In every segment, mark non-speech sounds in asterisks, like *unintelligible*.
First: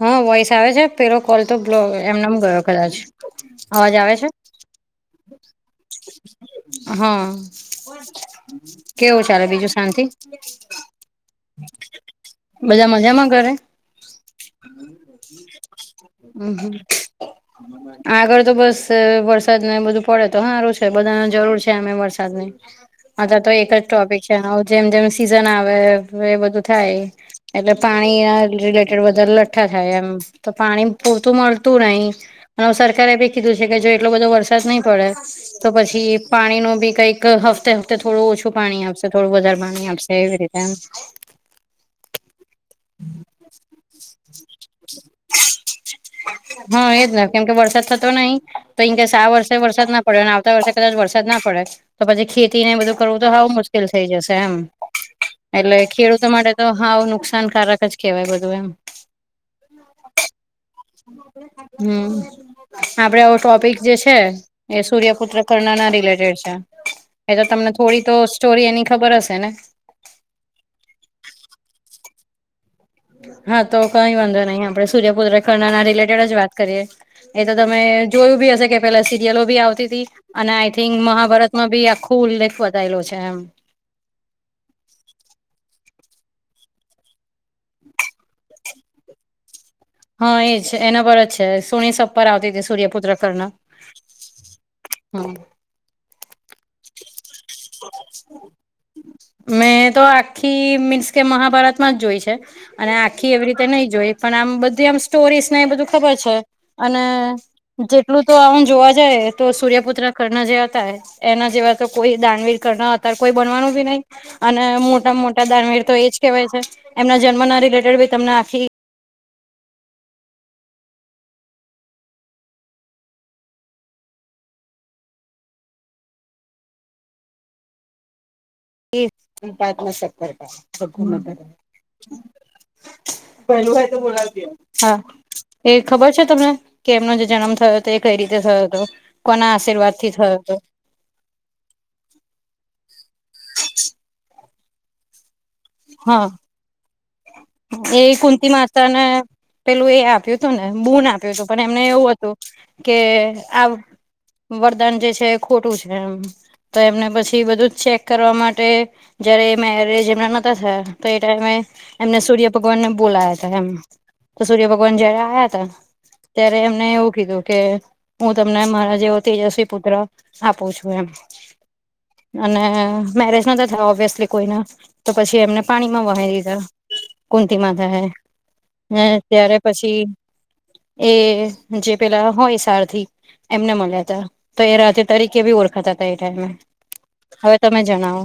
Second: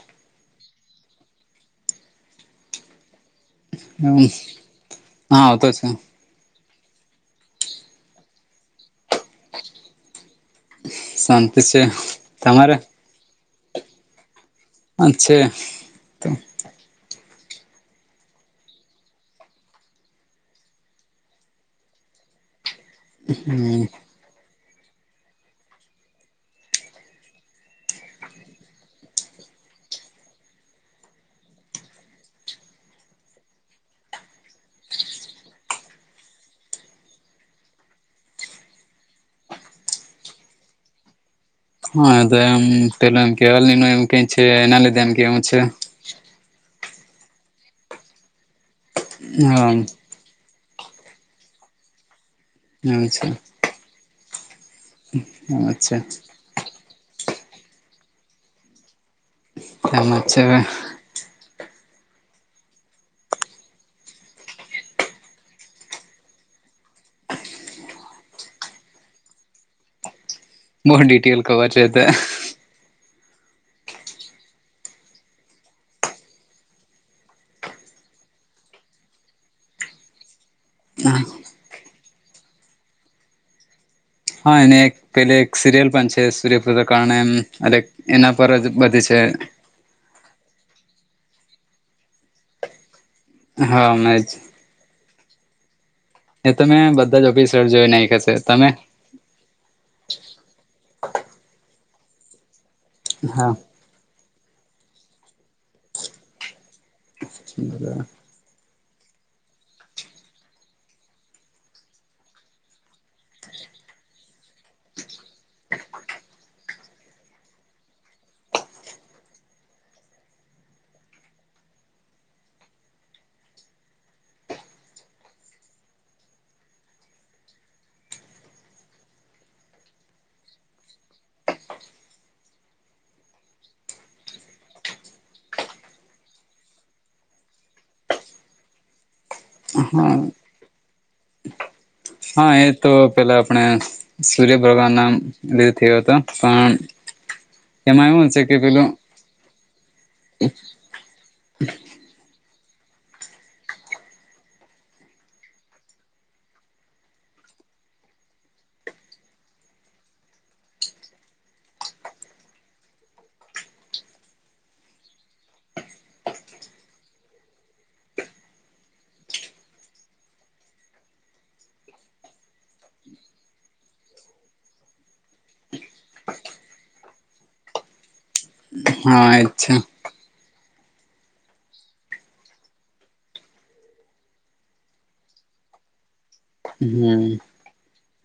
હા વોઈસ આવે છે? પેલો કોલ તો બલો એમનેમ ગયો કદાચ. અવાજ આવે હમ્મ. છે હા આવતો છે. હા. કેવું ચાલે બીજું શાંતિ. શાંતિ છે તમારે બધા મજામાં ઘરે. છે હમમ. આગળ તો બસ વરસાદ ને બધું પડે તો હારું છે. બધાને જરૂર છે આમે વરસાદની. અતયારે તો એક જ ટોપિક અચ્છા. જેમ-જેમ સિઝન આવે એ બધું થાય એટલે પાણી અ રિલેટેડ એટલે વધારે લઠ્ઠા થાય એમ તો પાણી પૂરતું મળતું નય. અને સરકારે બી કીધું છે કે જો એટલો બધો વરસાદ નય પડે તો પછી પાણીનું બી કઈક હફ્તે-હફ્તે થોડું ઓછું પાણી આપશે, થોડું વધારે પાણી આપશે એવી રીતે એમ. હા તો એમ પેલા એમ કેવા એમ કે છે એના લીધે એમ કે એમ છે. હા એજ ને કેમકે વરસાદ થતો નય તો ઈન કેસ આ વર્ષે હા વરસાદ પડયો અને આવતા વર્ષે કદાચ વરસાદ ના પડે તો પછી ખેતીને બધું એવું કરવું છે તો હાવ મુશ્કેલ થઈ જશે એમ. એટલે છે ખેડૂતો માટે તો હાવ નુકસાનકારક જ કેવાય બધું એમ. એમ જ છે અવે. હમમ આપણે આવો ટોપિક જે છે. એ સૂર્યપુત્ર કરણના રિલેટેડ છે. એતો તમને થોડી તો સ્ટોરી એની ખબર હશે ને? બો ડિટેલ કવર છે એતો. હા, તો કઈ વાંધો નહી આપણે સૂર્યપુત્ર કરનના રિલેટેડ જ વાત કરીએ. એ તો તમે જોયું બી હશે કે પેલા સિરિયલો બી આવતી હતી. અને આઈ થિંક મહાભારતમાં બી આખું ઉલ્લેખ બતાયેલો છે એમ. હા. એને એક પેલી એક સિરિયલ પણ છે સૂર્યપુત્ર કારણ એમ. એના પર જ બધી છે. હા, એ જ એના પર જ છે સોની શબ પર આવતી તી સૂર્યપુત્ર કરણ. હા મેજ હા. એ તો મે બધા જ એપીસોડ જોય નાખેલા છે તમે? મેં તો આખી મીન્સ કે મહાભારતમાં જ જોઈ છે. અને આખી એવી હા રીતે નહી જોઈ પણ આમ બધી આમ સ્ટોરીઝ ને એ બધું ખબર છે. અને જેટલું તો આવું જોવા જાય તો સૂર્યપુત્ર કર્ણ જેવા હતા એના જેવા તો કોઈ દાનવીર કર્ણ અત્યારે કોઈ બનવાનું બી નહી. અને મોટા-મોટા દાનવીર તો એજ કહેવાય છે એમના જન્મના રિલેટેડ બી તમને આખી પાંચમાં હા. એ ખબર છે તમને કે એમનો જે જન્મ થયો હતો, એ કઈ રીતે થયો હતો? કોના આશીર્વાદ હા થી થયો હતો હા એ તો પેલા આપણે સૂર્ય ભગવાન નામ દેહ થી હતા હા પણ એ એમાં એવું છે કુંતી કે માતા, પેલું ને પેલું એ આવ્યું હતું ને? બુન આપ્યો હતો પણ એમને એવું હતું કે આવ વરદાન જે છે ખોટું છે, એમ તો એમને પછી બધું ચેક કરવા માટે જયારે એ મેરેજ એમના ન હોતા થયા તો એ ટાઈમે એમને સૂર્ય ભગવાનને બોલાયા હતા એમ તો સૂર્ય ભગવાન જયારે આયા તા ત્યારે એમને એવું કીધું કે હું, તમને મારા જેવો તેજસ્વી પુત્ર આપું છું એમ. અને મેરેજ નહોતા થયા ઓબવેસલી કોઈના તો પછી એમને પાણીમાં વહાવી દીધા. કુંતી માતાએ હા ત્યારે અચ્છા પછી એ જે પેલા હોય સારથી એમને મળ્યા હતા તો એ રાધે તરીકે બી ઓળખાતા હતા એ ટાઈમે હમ હવે તમે જણાવો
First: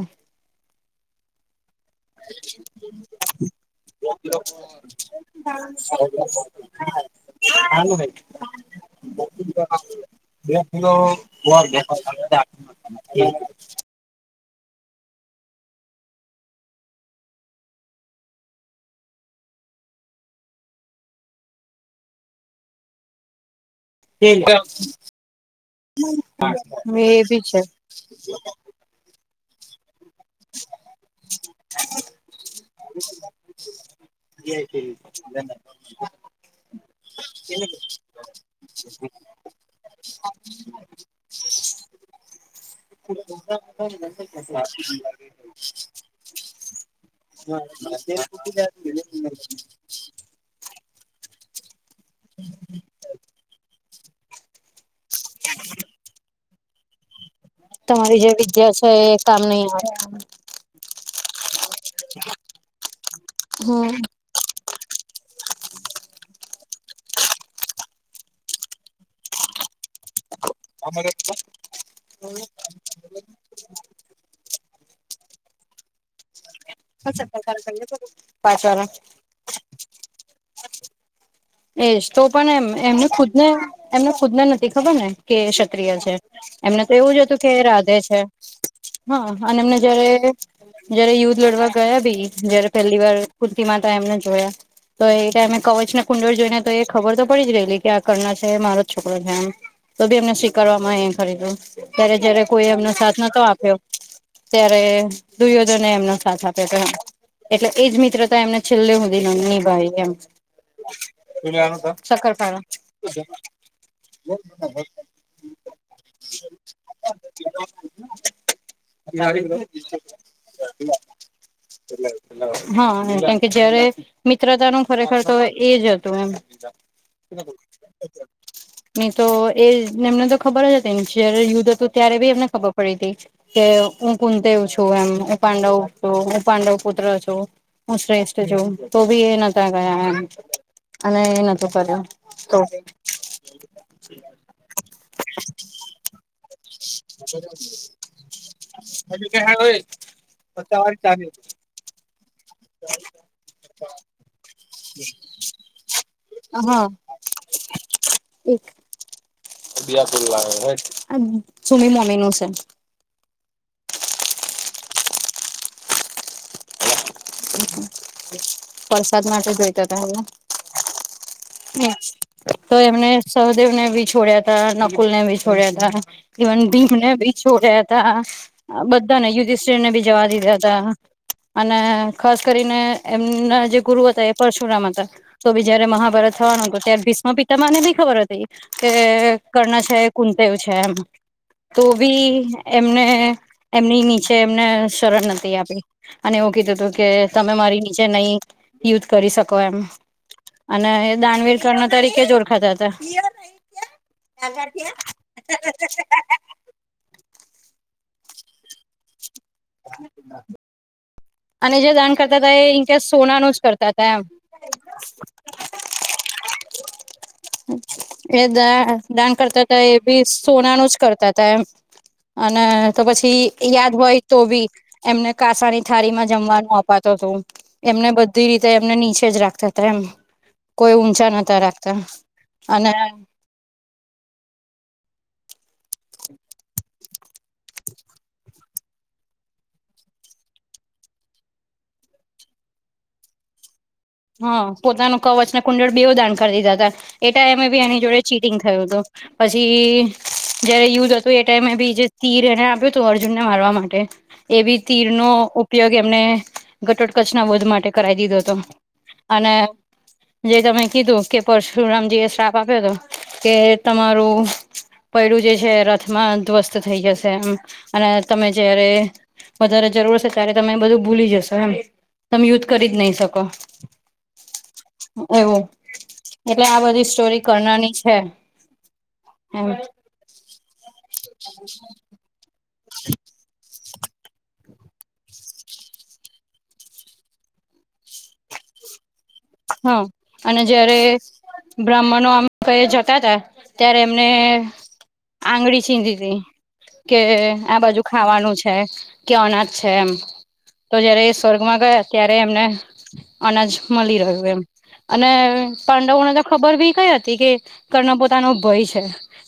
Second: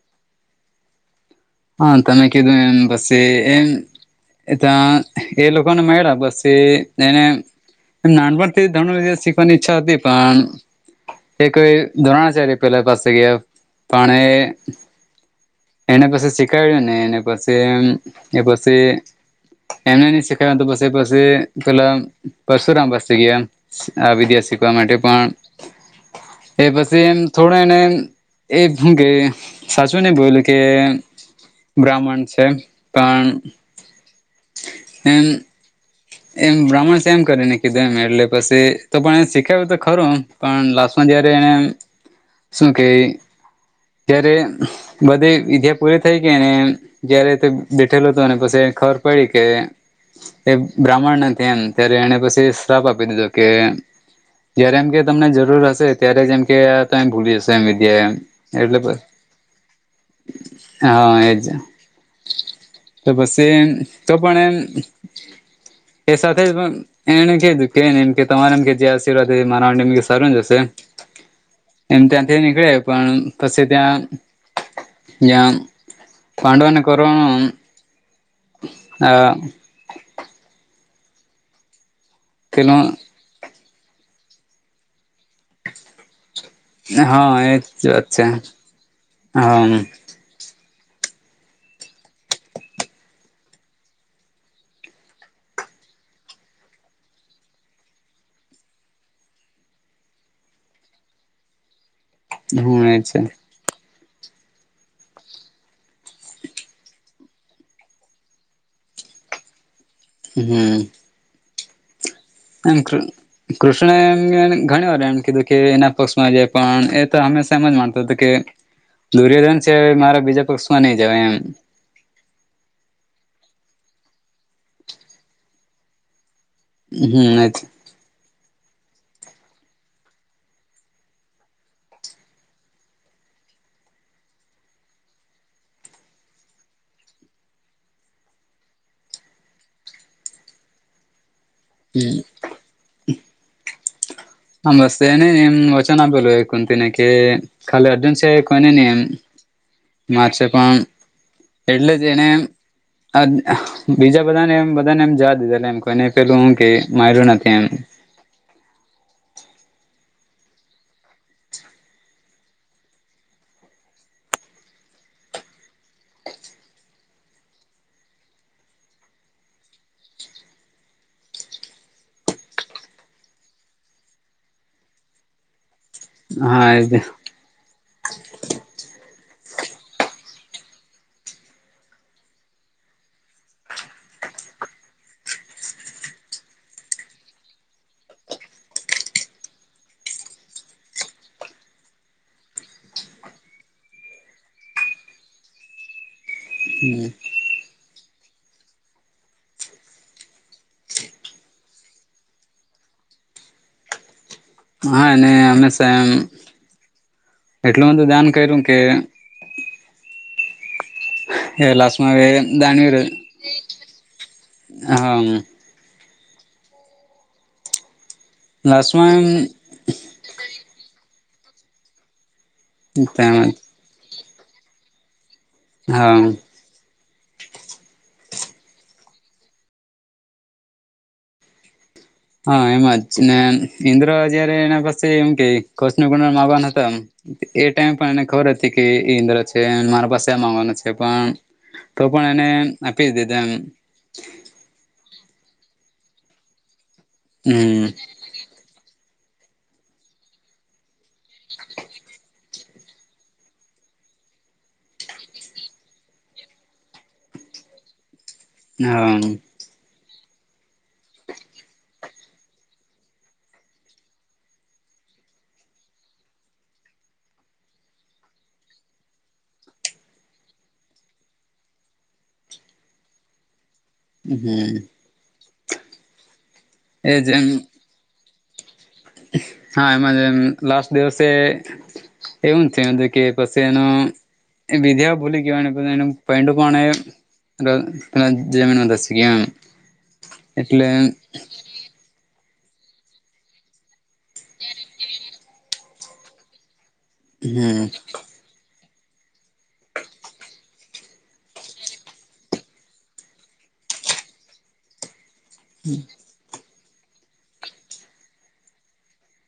હા તમે કીધું એમ બસે એમ એ તા એ લોકોને મળ્યા બસ એ એને નાનપણ ધનુર વિદ્યા શીખવાની ઈચ્છા હતી પણ એ કોઈ ધ્રોણાચાર્ય પેલા પાસે ગયા પણ એ એને પાસે શીખ ક્યું ને પછી એ પછી એમને નહી શીખડાયુ તો પછી પેલા પરશુરામ પાસે ગયા આ વિદ્યા શીખવા માટે પણ એ હવે પછી એમ એ બી થોડો છે એને એ હું ગ સાચુંને બોલ કે બ્રાહ્મણ છે પણ એમ એમ બ્રાહ્મણ છે એમ કરીને કીધું એમ એટલે પછી તો પણ એ શીખાયુ તો ખરું પણ લાસ્ટમાં જયારે એને શું કે જયારે બધી વિદ્યા *unintelligible* પૂરી થઈ ગઇ ને જયારે બેઠેલો હતો પછી ખબર પડી કે એ બ્રાહ્મણ નથી એમ ત્યારે એને પછી શ્રાપ આપી દીધો કે જયારે એમ કે તમને જરૂર હશે ત્યારે જ એમ કે તો એ ભૂલી જશો એમ વિદ્યા એમ તમારી જે વિદ્યા એટલે બ છે એ કામ ની આવે હા એજ તો પછી હમ તો પણ એમ એ સાથે જ પણ એને કધું કે ને એમ કે તમારેમ કે જે આશીર્વાદ મારા માટે એમ સારું જ હશે એમ ત્યાંથી નીકળયા પણ પછી ત્યાં જ્યાં પાંડવાને કૌરવોને પાંચ વારે એજ તો પણ એમ પેલું એમને ખુદ ને એમને ખુદ ને નથી ખબર ને કે ક્ષત્રિય છે એમને તો એવું જ હા હતું કે એજ રાધે વાત છે હા અને એમને જયારે જયારે યુદ્ધ લડવા ગયા ભી જયારે પહેલી વાર કુંતી માતા એમને જોયા તો એટા અમે કવચ કુંડળ જોઈ ને તો એ ખબર તો પડી જ રહેલી કે આ કર્ણા છે મારો જ છોકરો છે એમ તો બી એમને સ્વીકારવામાં ખરીદું ત્યારે જયારે કોઈ હમ એમનો એ સાથ છે નતો આપ્યો ત્યારે દુ્યોધને એમનો સાથ આપ્યો તો એટલે એજ મિત્રતા એમને છેલ્લે હુદી ની નિભાવી એમ હમ્મ તુ આનું તો એમ કૃષ્ણ એમ ઘણી વાર એમ કીધું કે એના પક્ષમાં જે પણ એ તો *unintelligible* માનતો હતો કે દુર્યોધન છે મારા બીજા પક્ષમાં નહી જવા એમ હા કેમકે જયારે મિત્રતા નો ખરેખર તો એજ હતું એમ *inaudible* હમ તો એ એમને તો ખબર જ હતીને જયારે યુદ્ધ હતું ત્યારે બી એમને ખબર પડી હતી કે હું કુંતી છું એમ પાંડવ છું હું પાંડવ પુત્ર છું હુ શ્રેષ્ટ છુ તો ભી એ નાતા ગયા અને એ નતું કર્યું તો હમ્મ *unintelligible* કુંતી ને કે ખાલી અર્જુન સિવાય કોઈ ને નહીં *unintelligible* એટલે જ એને એમ આદ બીજા બધાને એમ બધાને એમ જવા દીધેલા એમ કોઇને પેલું હું કેય હા માર્યું નથી એમ *unintelligible* પ્રસાદ માટે જોઈતા તા હવે હ તો એમને સહદેવ ને ભી છોડ્યા તા નકુલ ને ભી છોડ્યા તા ઈવન હા એ ભીમને ભી છોડ્યા તા આ બધાને યુધિષ્ટિરને બી જવા દીધા તા અને ખાસ કરીને એમના જે ગુરુ હતા એ પરશુરામ હતા તો બી જયારે મહાભારત થવાનું હતું ત્યારે ભીષમ પિતામહ ને ભી ખબર હતી કે એ કર્ણ છે કુંતી ણુ છે એમ તો ભી એમને એમની નીચે એમને શરણ નથી આપી. અને એવું કીધું તું કે તમે મારી નીચે નય યુધ કરી શકો એમ અને એ દાનવીર કર્ણ તરીકે જ ઓરખાતા હતા હા ને હમેશા એમ એટલું બધું દાન કયરું કે એ અને જે લાસ્ટમાં દાન હવે કરતા તા એઇ દાનવીર કે સોના નો જ કરતા તા એમ હા એ દા લાસ્ટમાં દાન કરતા તા એ ભી સોનાનું જ કરતા તા એમ અને તો એમ તેમ પછી યાદ હોય તો બી એમને કાશાની થાળી માં હા જમવાનું આપ વાતો તું એમને બધી રીતે એમને નીચે જ રાખતા તા એમ કોઈ ઉચા ન તા રાકતા હા એમાં જ ને ઇન્દ્ર જયારે એના પાસે એમ કેય *unintelligible* એ ટાઈમે પણ એને ખબર હતી કે એ ઇન્દ્ર છે એન મારા પાસે એ માંગવાના છે પણ તો પણ એને આપી જ દીધા એમ હા પોતાનું કવચ ને કુંડળ બેવ દાન કરી દીધા તા એ ટાઈમે બી હમ એની જોડે જ ચીટિંગ થયું હતું, પછી જયારે યુદ્ધ હતું એ ટાઈમે બીજે તીર એને આપ્યું ત. તો અર્જુન ને મારવા માટે એવી તીરનો ઉપયોગ એમને ઘટોટ કચના વધ માટે કરાવી દીધો તો હા અને જે તમે કીધું કે પરશુરામજી એ શ્રાપ આપ્યો તો કે તમારું પૈડું જે છે રથમાં ધ્વસ્ત થઈ જશે એમ. અને તમે જયારે વધારે જરૂર હસે ત્યારે તમે એ બધું ભૂલી જશો એમ, તમે યુધ કરી જ નય શકો. હ. એવું એટલે આ બધી એજ સ્ટોરી એમ કર્ણની છે. એમ હા એમાં જેમ લાસ્ટ દિવસે એવું ચેવદે કે પસી એનો એ વિદ્યા ભૂલિ ગિયો ને પોતાનું પેન્ડું પણ એ ર તેના જમીનમાં દશી ગીયું એમ. હા, અને એટલે જયારે બ્રાહ્મણો આમ કએ જતા તા, ત્યારે એમને આંગળી ચીંદી તિ, કે આ હમ બાજુ ખાવાનું છે. કેઓના છે એમ. તો જયારે એ સ્વર્ગમાં ગયા ત્યારે એમને, અનાજ મળી રહ્યો. વેમ અને પાંડવો ને ત ખબર બી કઈ હતી કે, કર્ણ પોતાનો ભય છે,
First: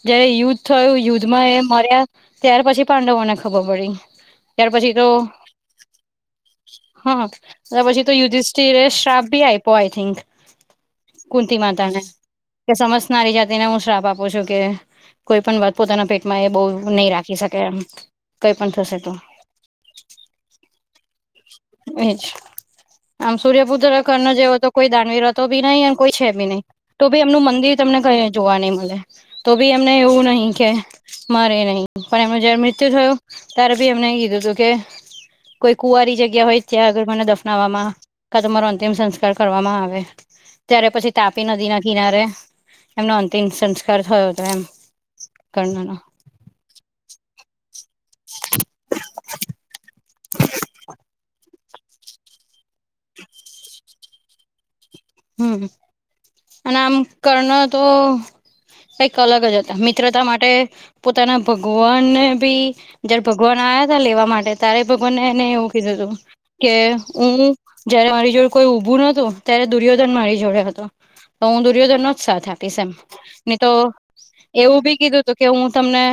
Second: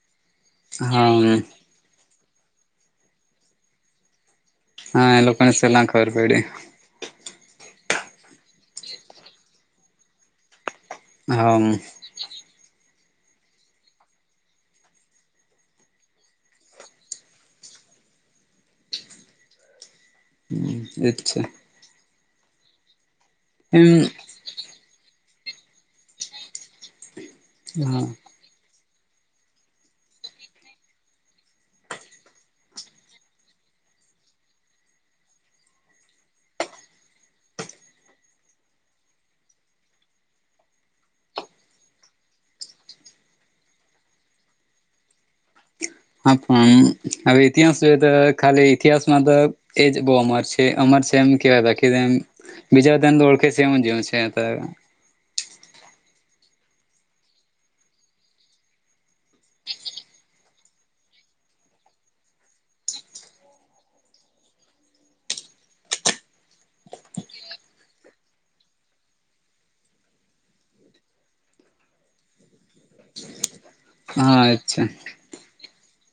જયારે યુદ્ધ થયું હા યુદ્ધમાં એમ માર્યા, ત્યાર પછી પાંડવોને ખબર પડી. ત્યાર પછી તો હા એ લોકોને સેલા ખબર પયડી. હા ને પછી તો યુધિષ્ઠિરે શ્રાપ ભી આયપો આઈ થિંક. હા કુંતી માતા ને, કે સમસનારી જાતિને હું શ્રાપ આપું છું કે કોઈ પન વાત પોતાના પેટમાં એ બોઉ નય રાખી શકે એમ કઈ પણ થશે તો. અચ્છા. એજ, આમ એમ સૂર્યપુત્ર કર્ણ જેવો જ તો કોઈ દાનવીર અતો બી નય અન કોઈ છે બી નય, તો ભી એમનું મંદિર તમને કય જોવા નઈ મળે, તો બી એમને એવું નહિ કે મારે નહીં પણ એમમાં જયારે મૃત્યુ થયું ત્યારે બી એમને એ કીધું હતું કે. કોઈ કુવારી જગ્યા હોય ત્યાં આગર મને દફનાવવામાં ક તમારો અંતિમ સંસ્કાર ાર કરવામાં આવે. ત્યારે પછી તાપી નદી ના કિનારે એમનો અંતિમ સંસ્કાર થયો હતો એમ. કરણનો. હા પણ હવે ઇતિહાસ જો તો ખાલી ઈતિહાસમાં તો એજ બહુ અમાર છે અમાર છે એમ કેવાય બાકીમ બીજા બધને ઓળખે છે એમ જે છે. હમ, અને આમ કરણ તો કઈક અલગ જ હતા મિત્રતા માટે પોતાના ભગવાનને બી જયારે ભગવાન આવ્યા હતા લેવા માટે ત્યારે ભગવાનને એને એવું કીધું હતું. કે હું જયારે મારી જોડે કોઈ ઉભું નતું ત્યારે દુર્યોધન મારી જોડે હતો, તો હું દુર્યોધન નો જ સાથ આપીશ એમ, નહી તો હા એવું અચ્છા બી કીધું હતું કે હું તમને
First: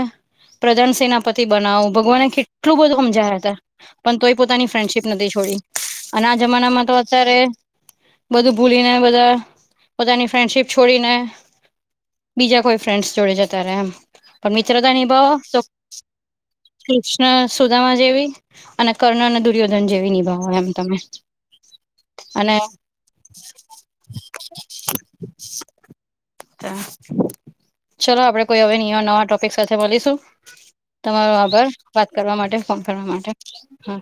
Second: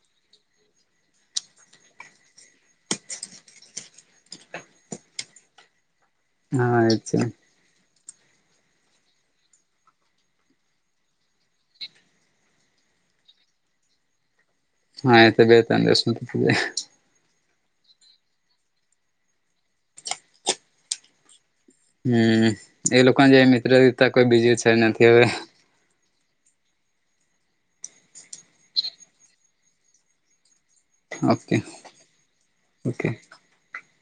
પ્રધાન સેનાપતિ બનાવું ભગવાને કેટલું બધું સમજાયા હતા. પણ તોય પોતાની ફ્રેન્ડશીપ નથી છોડી, અને આ હા જમાનામાં તો અચ્છા અત્યારે બધું ભૂલીને બધા પોતાની ફ્રેન્ડશીપ છોડીને. બીજા કોઈ ફ્રેન્ડ્સ જોડે જતા રે આમ પણ મિત્રતા હા એ નિભાવો બે તો ત્રણ દિવસ કૃષ્ણ સુદામા જેવી અને કર્ણ અને દુર્યોધન જેવી નિભાવો આમ તમે. હમ્મ, અને એ લોકોને જે મિત્રતા કોઈ બીજી છે નથી હવે. તા ચલો આપડે કોઈ હવે નિયા નવા ટોપિક સાથે મલીશું. તમારો ઓકે આભર વાત કરવા માટે ફોન કરવાર ઓકે માટે હા.